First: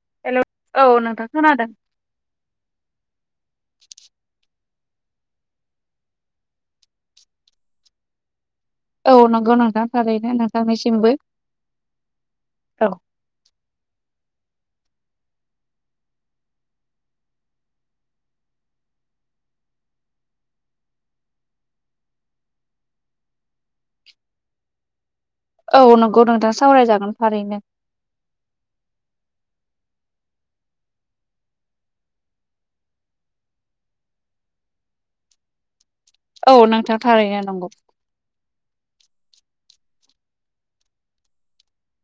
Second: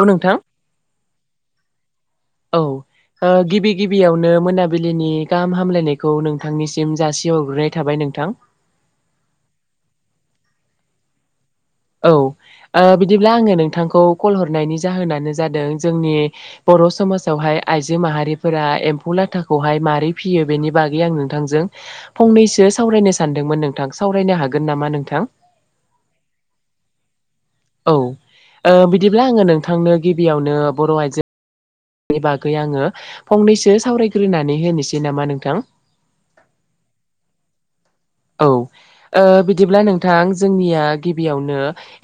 औ नोंथां हेल' औ नोंथां खोनादों। औ। ओ गिबि गिबियावनो मोनाबिलिनि गाहाम हामलायनायखौ नोंथांनिसिम जासिहरग्रोनाय थाबाय नोंथां। औ नंगौ नोंथां थारैनो नोंथांनिसिमबो। औ ओ बिदिब्ला आङो नोंथांखौ कल हरनायनि जाहोनानो जादों जोंनि बर' समाजावहाय आइजो माहारिफोरा एम्फौ लाथाखौहाय मारै फियो बेनि बागै आं नोंथांजों फंनैसो सावरायनो सानदोंमोन नोंथां सावरायनो हागोन नामा नोंथां? औ नंगौ नोंथां सावरायजागोन थारैनो। औ ओ बिदिब्ला आङो नोंथांनो गिबियावनो बर' आइजो नि बागै आङो फंनैसो सावरायग्रोनानै होनोसै नामा नोंथां? औ नोंथां थारैनो नंगौ। औ ओ बिदिब्ला नोंथां जोंनिया गिबियावनो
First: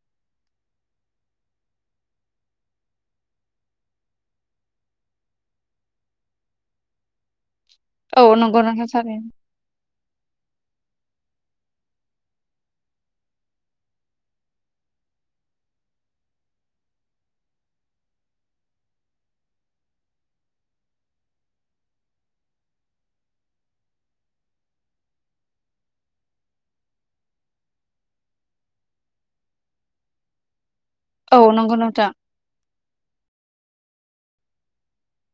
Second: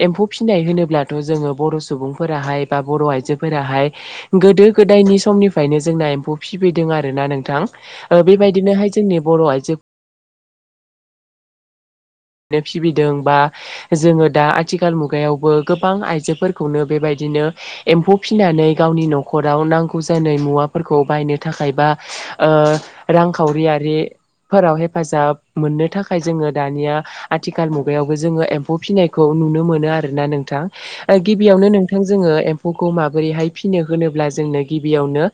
एम्फौ फिनाय होनोब्लाथ' जोङो बर' सुबुंफोराहाय बा बर' आइजोफोराहाय गोदो गोदायनि समनिफ्रायनो जोंना एम्फौ फिसिबोदों आरो ना नोंथां। ओ औ नंगौ नोंथां बेबायदिनोहाय जोंनि थारैनो बर' आइजो फिसिबोदों बा [inaudible] जोङो दा आथिखाल मुगायावबो गोबां आइजोफोरखौनो बेबायदिनो एम्फौ फिनानै गावनि न'खराव नांगौ जानाय मुवाफोरखौ बायनो थाखाय बा ओ रांखावरियारिफोराव हेफाजाब मोननो थाखाय जोङो दानिया आथिखाल मुगायावबो जोङो एम्फौ फिनायखौ नुनो मोनो आरोना नोंथां। ओ औ गिबियावनो नंगौ नोंथां जोङो एम्फौखौ माबोरैहाय फिनो होनोब्ला जोंनो गिबियावनो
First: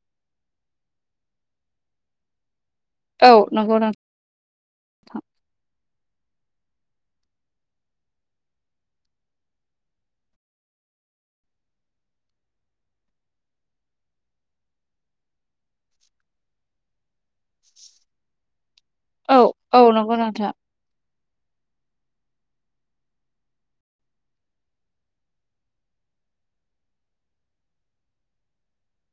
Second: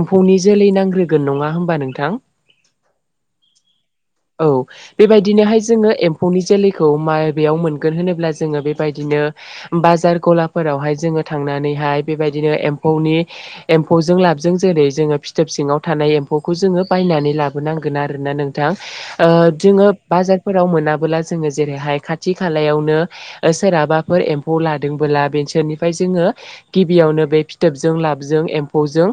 एम्फौनि जोलै नांग्रोगोन नङा होमबा नोंथां? औ नंगौ नों औ बेबायदिनोहाय जोङो एम म्फौनि जोलैखौ मा बेयाव मोनगोन होनोब्ला जोङो बेबायदिनो बाजार गलाफोरावहाय जोङो थांनानैहाय बेबायदिनो एम्फौनि एम्फौजों लाबजों जेरै जोङो फिथोब सिङाव थानाय एम्फौखौ जोङो बायनानै लाबो नांगोन आरो ना नोंथां ओ औ औ जोङो नंगौ नोंथां बाजारफोराव मोना बोला जोङो जेरैहाय खाथि खालायावनो ओ सोरहाबाफोर एम्फौ लादोंबोला बेसोरनिफ्राय जोङो गिबियावनो बे फिथोबजों लाबजों एम्फौजों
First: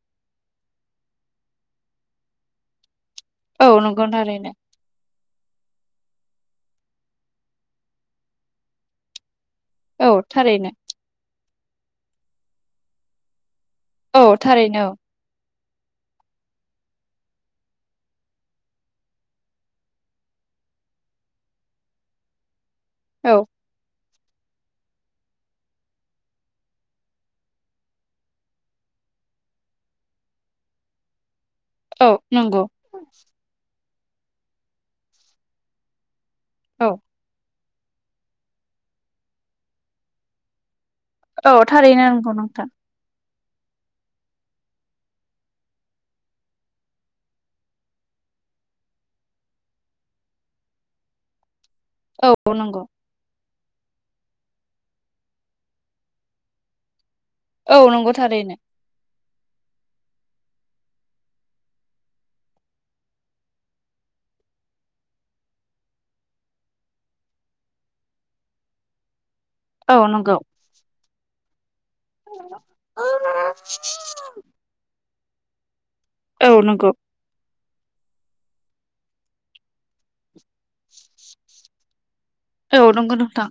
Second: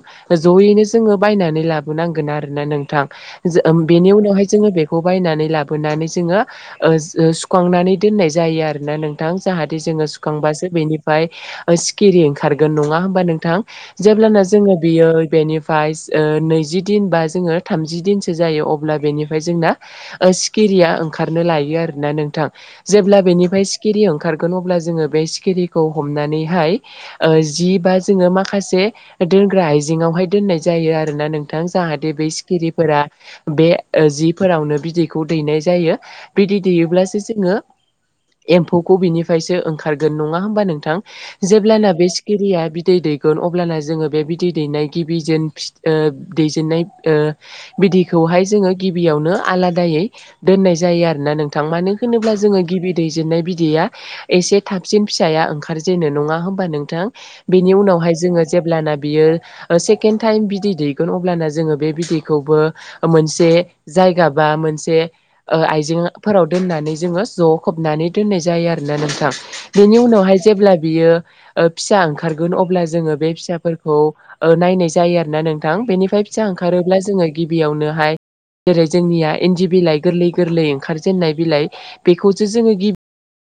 ज'यैनो जोङो बायनानै लाबोनांगोन आरोना नोंथां। औ नंगौ बेनि उनावहाय थारैनो जोङो बेखौ बायनानै लाबोनानै जोङो ओ सुखांनानै दोननाय जायो आरोना नोंथां जाहाथे जोङो औ सुखांबासो थारैनो बेनि ओमफ्राय सिखिरि ओंखारगोन नङा होमबा नोंथां औ जेब्लाना जोङो थारैनो औ बियो बेनि फायस ओ नैजि दिन बा जोङो थामजि दिनसो जायो अब्ला बेनिफाय जोंना ओ सिखिरिया ओंखारनो लायो आरो ना नोंथां जेब्ला औ बेनिफाय सि सिखिरि ओंखारगोन अब्ला जोङो बे सिखिरिखौ हमनानैहाय ओ जि बा जोङो माखासे दोनग्रा आइजेंङावहाय दोननाय जायो आरोना नों दा औ जाहाथे बेै नंगौ सिखिरिफोरा बे ओ जिफोरावनो बिदैखौ दैनाय जायो। ए बिदै औ दैेयोब्लासो जोङो एम्फौखौ बिनिफ्रायसो ओंखारगोन नङा होमबा नोंथां? औ जेब्लाना थारैनो बे नंगौ सिखिरिया नोंथां बिदै दै गोन अब्लाना जोङो बे बिदै दैनाय गिबि जेन फिथ ओ दैजेननाय ओ बिदिखौहाय जोङो गिबियावनो आलादायै दोननाय जायो आरो। ना नोंथां मानो औ होनोब्ला जोङो नंगौ गिबि दै दैजेननाय बिदैया एसे थाबसिन फिसाया ओंखारजेनो नङा होमबा नोंथां। बिनि औ नंगौ उनावहाय जोङो थारैनो जेब्लाना बियो ओ सेकेणड टाइम बिदै दैगोन अब्लाना जोङो बे बिदैखौबो मोनसे जायगा बा मोनसे आइजें फोराव दोननानै जोङो ज' खोबनानै दोननाय जायो आरोना नोंथां। औ बेनि नंगौ उनावहाय जेब्ला बियो ओ फिसा ओंखारगोन अब्ला औ जोङो बे फिसाफोरखौ ओ नायनाय जायो आरो ना नोंथां बेनिफ्राय फिसा नंगौ ओंखारोब्ला जोङो गिबियावनोहाय जेरै जोंनिया इन्दि बिलाइ गोरलै गोरलै ओंखारजेनाय बिलाय बेखौसो जोङो गिबि नंगो नोंथां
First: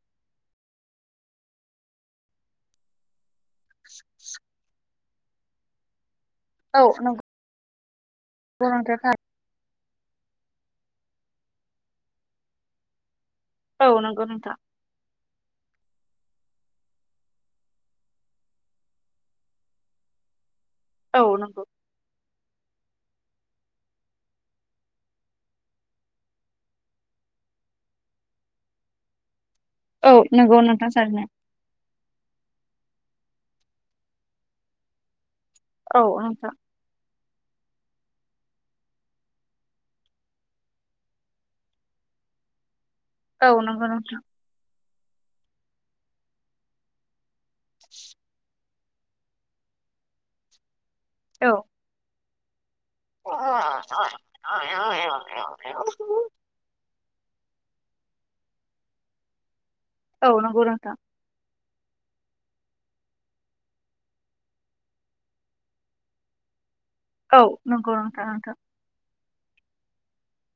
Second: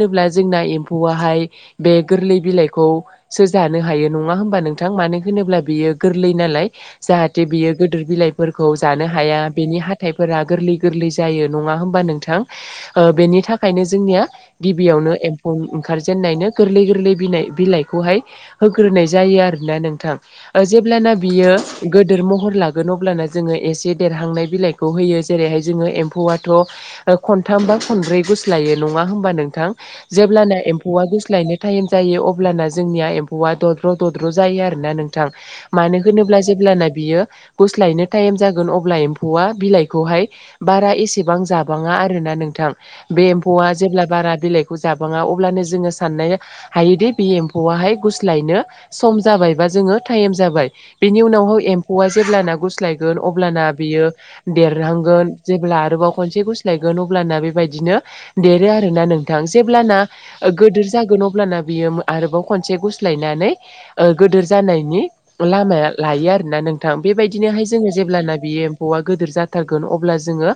होनोब्ला जोंना एम्फौआहाय बे गोरलै बिलाइखौसो जानो हायो नङा होमबा नों थां मानो होनोब्ला बियो गोरलै नालाय औ नंगौ जाहाथे बियो गोदोर बिलाइफोरखौ जानो नोंथां हाया बेनि हा थायफोरा गोरलै गोरलै जायो नङा होमबा नोंथां ओ बेनि थाखायनो औ नंगौ जोंनिया नोंथां गिबियावनो एम्फौ ओंखारजेनन्नायनो गोरलै गोरलै बिनाइ बिलाइखौहाय होग्रोनाय जायो आरोना नोंथां ओ जेब्लाना औ बियो नंगौ गोदोर महर लागोन अब्ला जोङो एसे देरहांनाय बिलाइखौ होयो जेरैहाय जोङो एम्फौआथ' ओ खनथाम बा खनब्रै गुस्लायो नङा होमबा नोंथां औ नंगौ जेब्लाना नोंथां एम्फौआ थारैनो गुस्लायनो टाइम जायो अब्लाना जोंनिया एम्फौआ दद्र' दद्र' जायो आरोना नोंथां। औ मानो होनोब्ला नोंथां जेब्लाना बियो गुस्लायनो टाइम जागोन अब्ला एम्फौआ बिलाइखौहाय बारा एसेबां जाबाङा आरोना नोंथां। बे औ एम्फौआ नंगौ जेब्ला नोंथां बारा बिलाइखौ जाबाङा अब्लानो जोङो साननो हायोदि बे एम्फौ वाहाय गुस्लायनो सम जाबायबा जोङो टाइम जाबाय बेनि औ उनाव एम् फौना जेब्लाना गुस्लायगोन अब्लाना बियो देरहांगोन जेब्ला आरोबाव खनसे गुस लायगोन अब्लाना बेबायदिनो देरो आरोना नोंथां जेब्लाना औ ओ नंगौ गोदोर नोंथां जागोन अब्लाना बियो आरोबाव खनसे गुस्लायनानै ओ गोदोर जानायनि लामाया लायो आरोना नों थां औ बेबायदिनोहाय जोङो नंगौ नोंथां जेब्लाना नोंथां बेयो एम्फौआ गोदोर जाथारगोन अब्ला जोङो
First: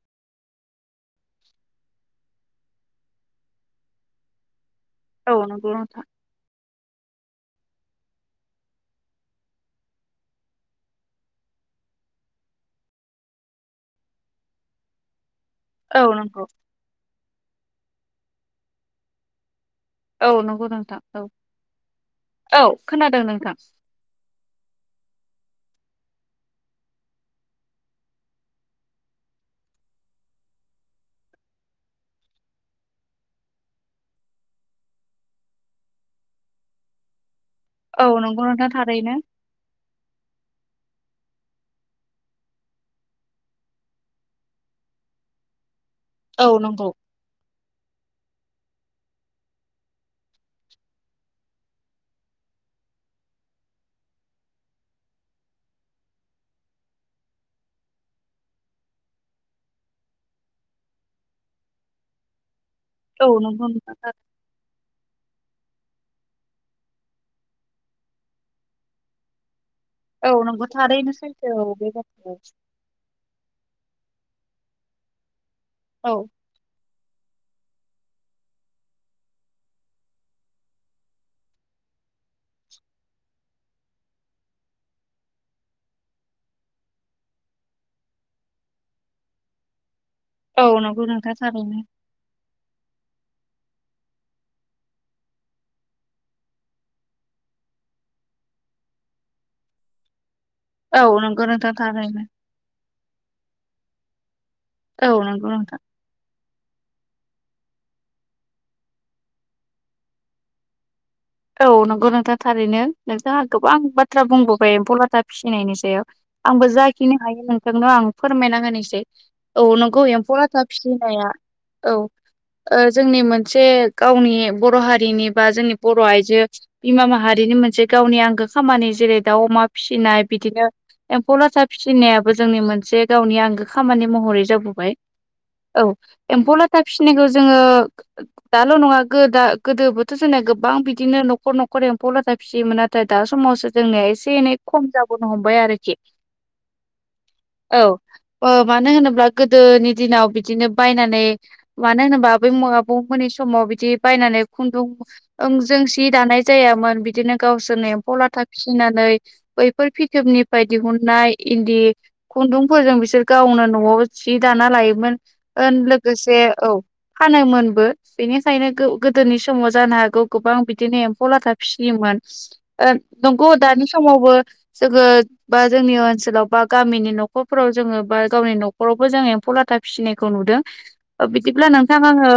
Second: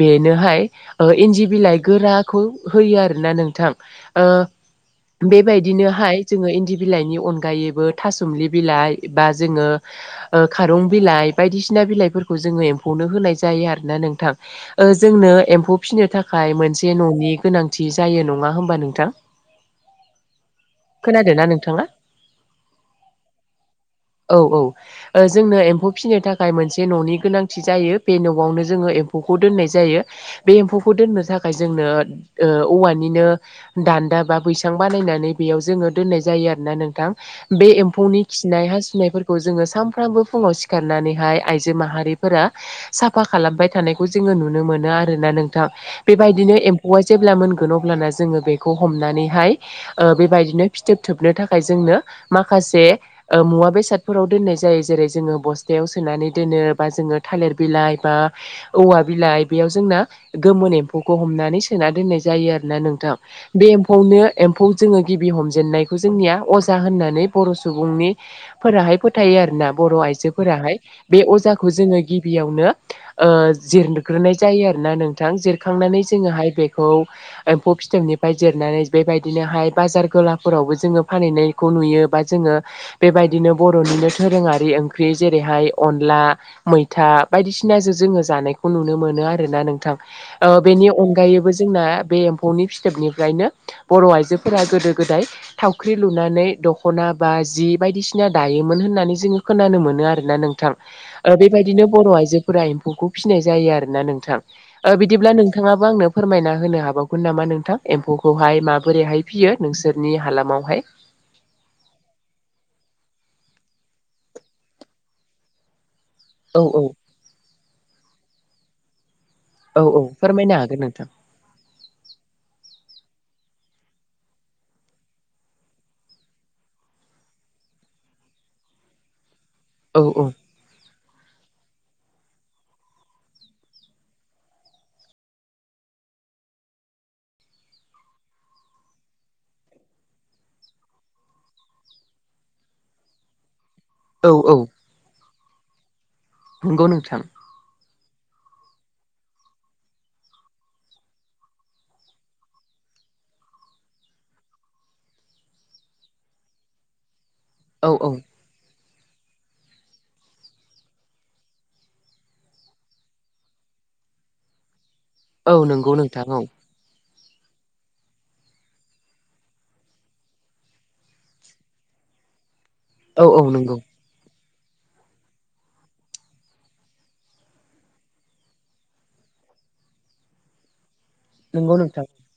बेनोहाय ओ इन्दि बिलाइ गोराखौ होयो आरोना नोंथां ओ औ नंगौ नोंथां बेबायदिनोहाय जोङो इन्दि बिलाइनि अनगायैबो थासुमलि बिलाइ बा जोङो ओ खारं बिलाइ बायदिसिना बिलाइफोरखौ जोङो एम्फौनो होनाय जायो आरोना नोंथां। ओ जोंनो एम्फौ औ फिसिनो नंगौ थाखाय मोनसे न'नि गोनांथि जायो नङा होमबा नोंथां। औ नंगौ नोंथां औ खोनादों ना नोंथाङा औ खोनादों नोंथां। औ औ। ओ जोंनो एम्फौ फिसिनो थाखाय मोनसे न'नि गोनांथि जायो बे न'आवनो जोङो एम्फौखौ दोननाय जायो। बे एम्फौखौ दोननो थाखाय जोंनो ओ औवानिनो दान्दा बा बैसां बानायनानै बेयाव जोङो दोननाय जायो आरो ना नोंथां। बे औ एम्फौनि नंगौ खिनाय नोंथां थारैनो हासुनायफोरखौ जोङो सानफ्रामबो फुङाव सिखारनानैहाय आइजो माहारिफोरा साफा खालामबाय थानायखौ जोङो नुनो मोनो आरोना नोंथां औ बेबायदिनो नंगौ एम्फौआ जेब्ला मोनगोन अब्लाना जोङो बेखौ हमनानैहाय ओ बेबायदिनो फिथोब थोबनो थाखाय जोंनो माखासे ओ मुवा बेसादफोराव दोननाय जायो जेरै जोङो बस्थायाव सोनानै दोनो बा जोङो थालिर बिलाइ बा औवा बिलाइ बेयाव जोंना गोमोन एम्फौखौ हमनानै सोना दोननाय जायो आरोना नों थां औ बे नंगौ नोंथां एम्फौनो एम्फौ जोङो गिबि हमजेनन्नायखौ जोंनिया अजा होननानै बर' सुबुंनि फोराहाय फोथायो आरो ना बर' औ नंगौ आइजोफोराहाय थारैनो बे सैथो औ अजाखौ बे जोङो बाथ्राया गिबियावनो ओ जिरग्रोनाय जायो आरोना नोंथां जिरखांनानै औ जोङोहाय बेखौ एम्फौ फिथोबनिफ्राय जिरनानै बेबायदिनोहाय बाजार गोलाफोरावबो जोङो फानहैनाय खौ नुयो बा जोङो बेबायदिनो बर'निनो दोरोङारि ओंख्रि जेरैहाय अनला मैथा बायदिसिनाजो जोङो जानायखौ नुनो मोनो आरोना नोंथां ओ औ बेनि नंगौ नोंथां अनगायै थारैनो दा बे एम्फौनि फिथोबनिफ्रायनो बर' आइजोफोरा गोदो गोदाय, थावख्रि लुनानै दख'ना बा जि बायदिसिना दायोमोन होननानै जोङो खोनानो मोनो आरोना नोंथां। औ ओ नंगौ नोंथां बेबायदिनो बर' थारैनो आइजो फोरा एम्फौखौ फिसिनाय जायो आरोना नोंथां ओ औ बिदिब्ला नंगौ नोंथां नोंथाङाबो आंनो फोरमायना होनो हाबावगोन नामा नोंथां एम्फौखौहाय माबोरैहाय फियो नोंसोरनि हालामावहाय? औ नंगौ नोंथां थारैनो नोंथाङा गोबां बाथ्रा बुंबोबाय एम्फौ लाथा फिसिनायनि सायाव। औ आंबो औ जाखिनि हायो नोंथांनो आं फोरमायना होनोसै। औ नंगौ एम्फौ फोरमायनो लाथा हागोन नोंथां फिसिनाया औ ओ जोंनि मोनसे गावनि बर' हारिनि बा जोंनि बर' आइ जो बिमा माहारिनि मोनसे गावनि आंगो खामानि जेरै दाउ अमा औ औ फिसिनाय बिदिनो एम्फौ लाथा फिसिनायाबो जोंनि मोनसे गावनि आंगो खामानि महरै जाबोबाय। औ एम्फौ लाथा फिसिनायखौ जोङो दाल' नङा गो दा गोदो बोथोथ' जोंना गोबां बि दिनो नखर नखर एम्फौ लाथा फिसियोमोन नाथाय दा समावसो जोंनिया औ एसे औ एनै खम जा बोनो हमबाय आरोखि। नंगौ नोंथां। औ ओ मानो होनोब्ला गोदोनि दिनाव बिदिनो बायनानै मानो होनोबा आबै आबौमोननि समाव बिदि बायनानै खुन्दुं ओं जों सि दानाय जायामोन बिदिनो औ गावसोरनो औ एम्फौ लाथा फिसिनानै बैफोर फिथोबनिफ्राय दिहुननाय इन्दि खुन्दुंफोरजों बिसोर गावनो न'आव जि दाना लायोमोन औ ओ नंगौ नोंथां लोगोसे औ। फानोमोनबो बेनिखायनो गो-गोदोनि समाव जानो हागौ गोबां बिदिनो एम्फौ लाथा फिसियोमोन ओ औ औ नंगौ दानि समावबो जोङो बा जोंनि ओनसोलाव बा गामिनि न'खरफोराव जोङो बा गावनि न'खरावबो जों एम्फौ लाथा फिसिनायखौ नुदों। [inaudible] ओ बिदिब्ला नोंथां आंङो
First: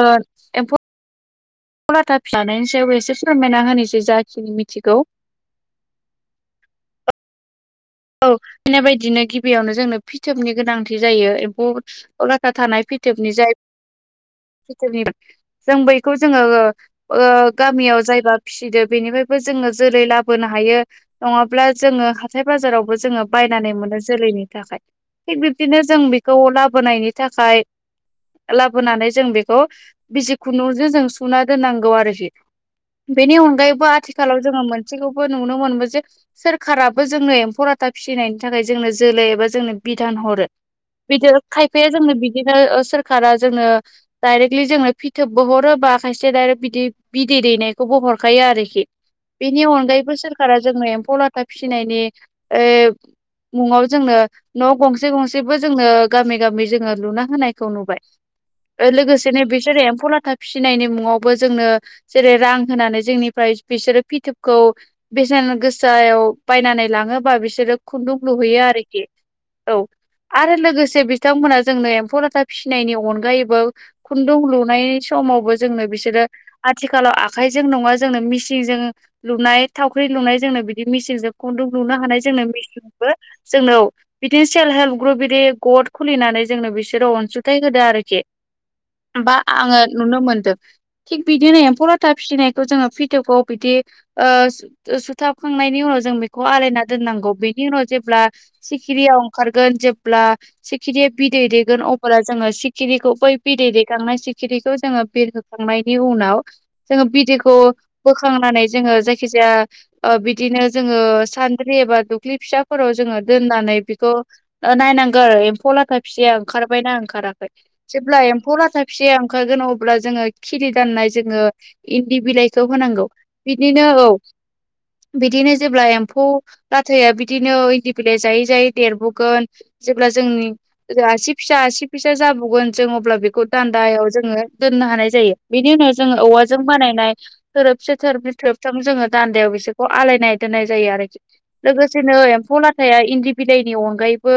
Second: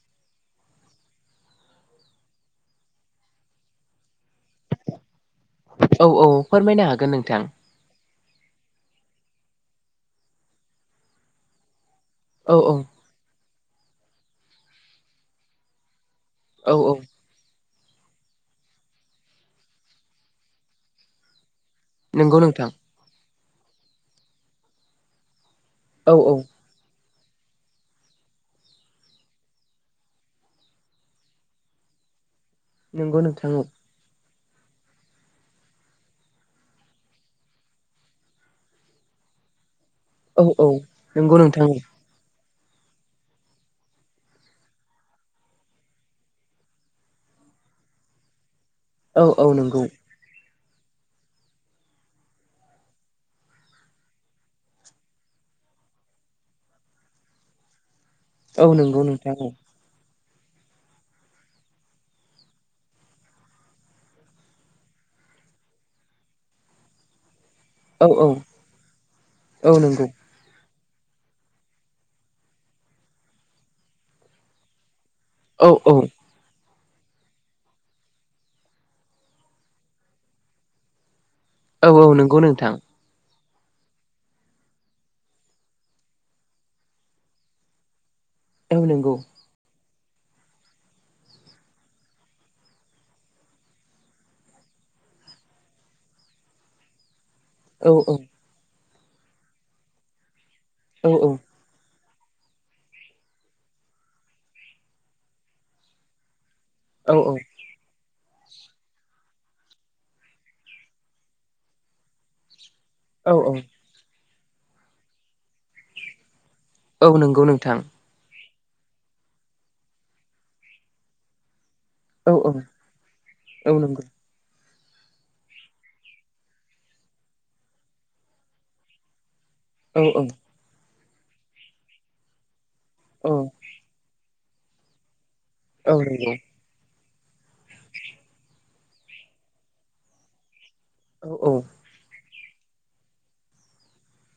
फौ लाथा [unintelligible] सायाव एसे फोरमायना होनोसै जाखिनि मिथिगौ। औ औ फोरमायनो हागोन नोंथां। औ [unintelligible] बायदिनो गिबियावनो जोंनो फिथोबनि गोनांथि जायो एम्फौ लाथा औ औ थानाय फि फिथोबनि जाय [unintelligible] जों बैखौ जोंङो औ औ ओ गामियाव जायबा फिसिदो बेनिफ्रायबो जोङो जोलै लाबोनो हायो। नङाब्ला जोङो नंगौ हाथाय नोंथां बाजारावबो जोङो बायनानै मोनो जोलैनि थाखाय। थिग बिब्दिनो जों औ औ बेखौ लाबोनायनि थाखाय लाबोनानै जों बेखौ बिजि खुन्दुंजों जों सुना दोननांगौ आरोखि। नंगौ बेनि नोंथां अनगायैबो आथि आथिखालाव जोङो मोनसेखौबो नुनो मोनबो जे सोरखाराबो जोङो एम्फौ ला था फिसिनायनि थाखाय जोंनो जोलै एबा जोंनो बिधान औ हरो औ बिदि नंगौ नोंथां खायफाया जोंनो बि बिदिनो ओ सोरखारा जोंनो डायरेक्टलि जोंनो फिथोबबो हरो बा खायसे दाइरेक्ट बिदि बिदै दैनायखौबो हरखायो आरोखि। औ औ बेनि नंगौ अनगायैबो सोरखारा जोंनो एम्फौ लाथा फिसिनायनि ओ मुंङाव जोंनो न' गंसे गंसेबो जोंनो गामि गामि जोङो लुना होनायखौ नुबाय। औ ओ नंगौ नोंथां लोगोसेनो बिसोरो एम्फौ लाथा। फिनायनि मुङावबो जोंनो जेरै रां होनानै जोंनिफ्राय बिसोरो फिथोबखौ बेसेन गोसायाव बायनानै लाङो। होनबा बिसोरो औ खुन्दुं औ लुहैयो आरोखि औ। आरो लोगोसे बिथांमोनहा जोंनो एम्फौ लाथा फिसिनायनि अनगायैबो खुन्दुं लुनाय समावबो औ जोंनो औ बिसोरो आथिखालाव आखाइजों नङा जोंनो मिसिंजों लुनाय थावख्रि लुनाय जोंनो बिदि मेचिनजों खुन्दुं लुनो औ औ हानाय नंगौ जोंनो नोंथां मेचिनबो जोंनाव बिदिनो सेल्फ हेल्प ग्रुप बिदि गड खुलिनानै जोंनो बिसोरो अनसुंथाइ होदो आरोखि। औ नंगौ। बा आङो नुनो मोनदों। थिग बिदिनो एम्फौ लाथा फिसिनायखौ जोङो फ्रिथकआव बिदि ओ सु-सुथाबखांनायनि उनाव जों बेखौ आलायनानै दोननांगौ बेनि उनाव औ औ जेब्ला सिखिरियाव ओंखारगोन जेब्ला औ सेखिरिया बिदै दैेगोन अ ब्ला जोङो सिखिरिखौ बै बिदै दैखांनाय सिखिरिखौ जोङो बिरहोखांनायनि उनाव जोङो औ बिदैखौ बोखांनानै जोङो जायखि जाया ओ बिदिनो जोङो सान द्रि एबा दुब्लि फिसाफोराव जोङो औ दोननानै बिखौ नायनांगौ आरो एम्फौ लाथा फिसिया ओंखारबायना औ नंगौ ओंखाराखै। नोंथां जे ब्ला एम्फौ लाथा फिसाया ओंखारगोन अब्ला जोङो खिलि जेननाय जोङो इन्दि औ औ बिलाइखौ होनांगौ बिदिनो औ बिदिनो जेब्ला एम्फौ लाथाया बिदिनो इन्दि बिलाइ जायै जायै देरबोगोन औ जेब्ला जोंनि आसि फिसा आसि फिसा जाबावगोन जों अब्ला बेखौ औ दान्दायाव जोङो दोननो हानाय जायो। बिनि उनाव औ जोङो नंगौ औवा जों बानायनाय थोरोबसे थोरोबसे थोरोबथाम जोङो दान्दायाव बिसोरखौ आलायनाय दोननाय जायो आरोखि। औ औ। लोगोसेनो एम्फौ लाथाया इन्दि बिलाइनि अनगायैबो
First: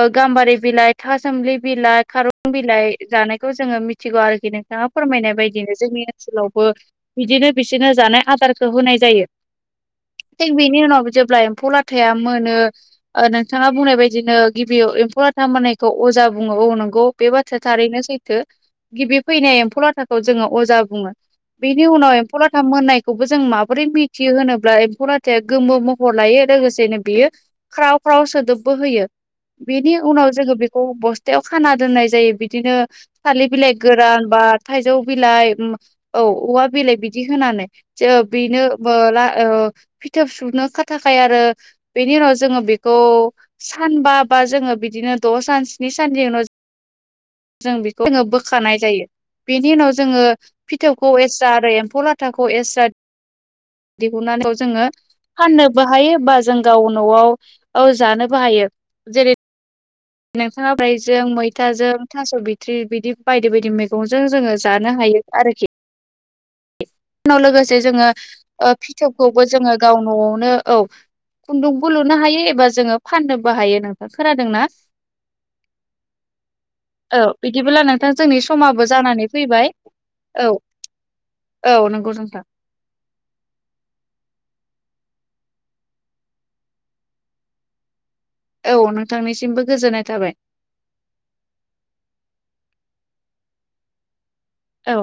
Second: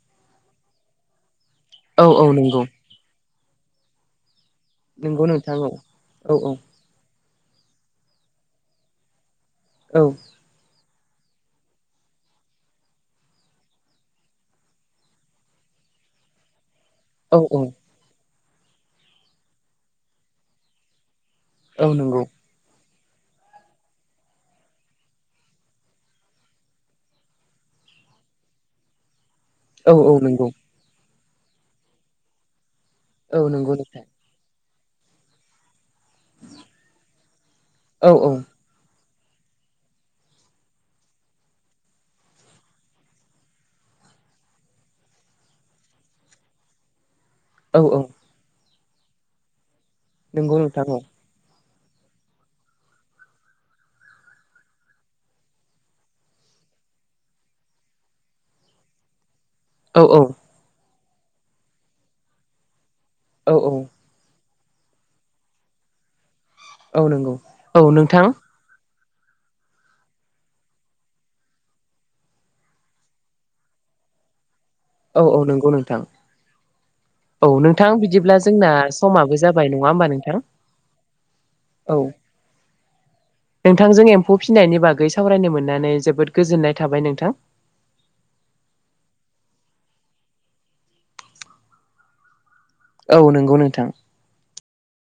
ओ गाम्बारि बिलाइ फिथा सोमलि बिलाइ औ औ खारं नंगौ बिलाइ जानायखौ जोङो मिथिगौ आरोखि नों नोंथाङा नंगौ फोरमायनाय नोंथां औ बायदिनो जोंनि औ ओनसोलावबो बिदिनो बिसोरनो जानाय आदारखौ होनाय जायो। औ। थिग बेनि उनाव जेब्ला एम्फौ लाथाया मोनो। ओ नोंथाङा बुंनाय बायदिनो गिबियाव एम्फौ लाथा मोननायखौ अजा बुङो औ नंगौ। बे औ औ बाथ्राया थारैनो सैथो गिबि फैनाय एम्फौ लाथाखौ जोङो अजा बुङो। बेनि औ उनाव नंगौ एम्फौ लाथा मोननायखौबो जों माबोरै मिथियो होनोब्ला एम्फौ लाथाया गोमो म हर लायो लोगोसेनो बियो ख्राव ख्राव सोदोबबो होयो औ बेनि औ उनाव नंगौ जोङो बे बस्थायाव खाना दोननाय जायो बिदिनो औ थाालिर नंगौ बिलाइ नोंथां गोरान बा थाइजौ बिलाइ औ औवा बिलाइ बिदि होनानै ज औ औ बेनो ओ ला ओ फिथोब सुनो खाथा खायो आरो बेनि उनाव जोङो बेखौ सानबा बा जोङो बिदिनो द' सान स्नि साननि उनाव जों औ औ बेखौ जोङो बोखानाय जायो। बेनि उनाव जोङो नंगौ नोंथां औ फिथौखौ एस्रा आरो एम्फौ लाथाखौ एस्रा दिहुननानै [unintelligible] जोङो फाननोबो हायो बा जों गाव न'आव जानोबो हायो जेरै औ औ। नोंथाङा ब्रायजों मैथाजों थास' बिथ्रि बिदि औ बायदि बायदि औ मैगं बेजोंनो जोङो जानो हायो आरोखि औ नंगौ नाव लोगोसे औ जोङो नोंथां फिथोबखौबो जोङो गाव न'आवनो औ खुन्दुंबो लुनो हायो एबा जोङो फाननोबो हायो नोंथां, खोनादों ना? औ औ नंगौ नोंथां। औ बिदिबोला नोंथां बिदिब्ला जोंनि जोंना समाबो जानानै समाबो फैबाय जाबाय नङा होमबा नोंथां? औ औ नंगौ नोंथां। नोंथांजों एम्फौ फिसिनायनि बागै सावरायनो मोननानै जोबोद गोजोननाय थाबाय नोंथां। औ नोंथांनिसिमबो गोजोननाय थाबाय। औ नंगौ नोंथां। औ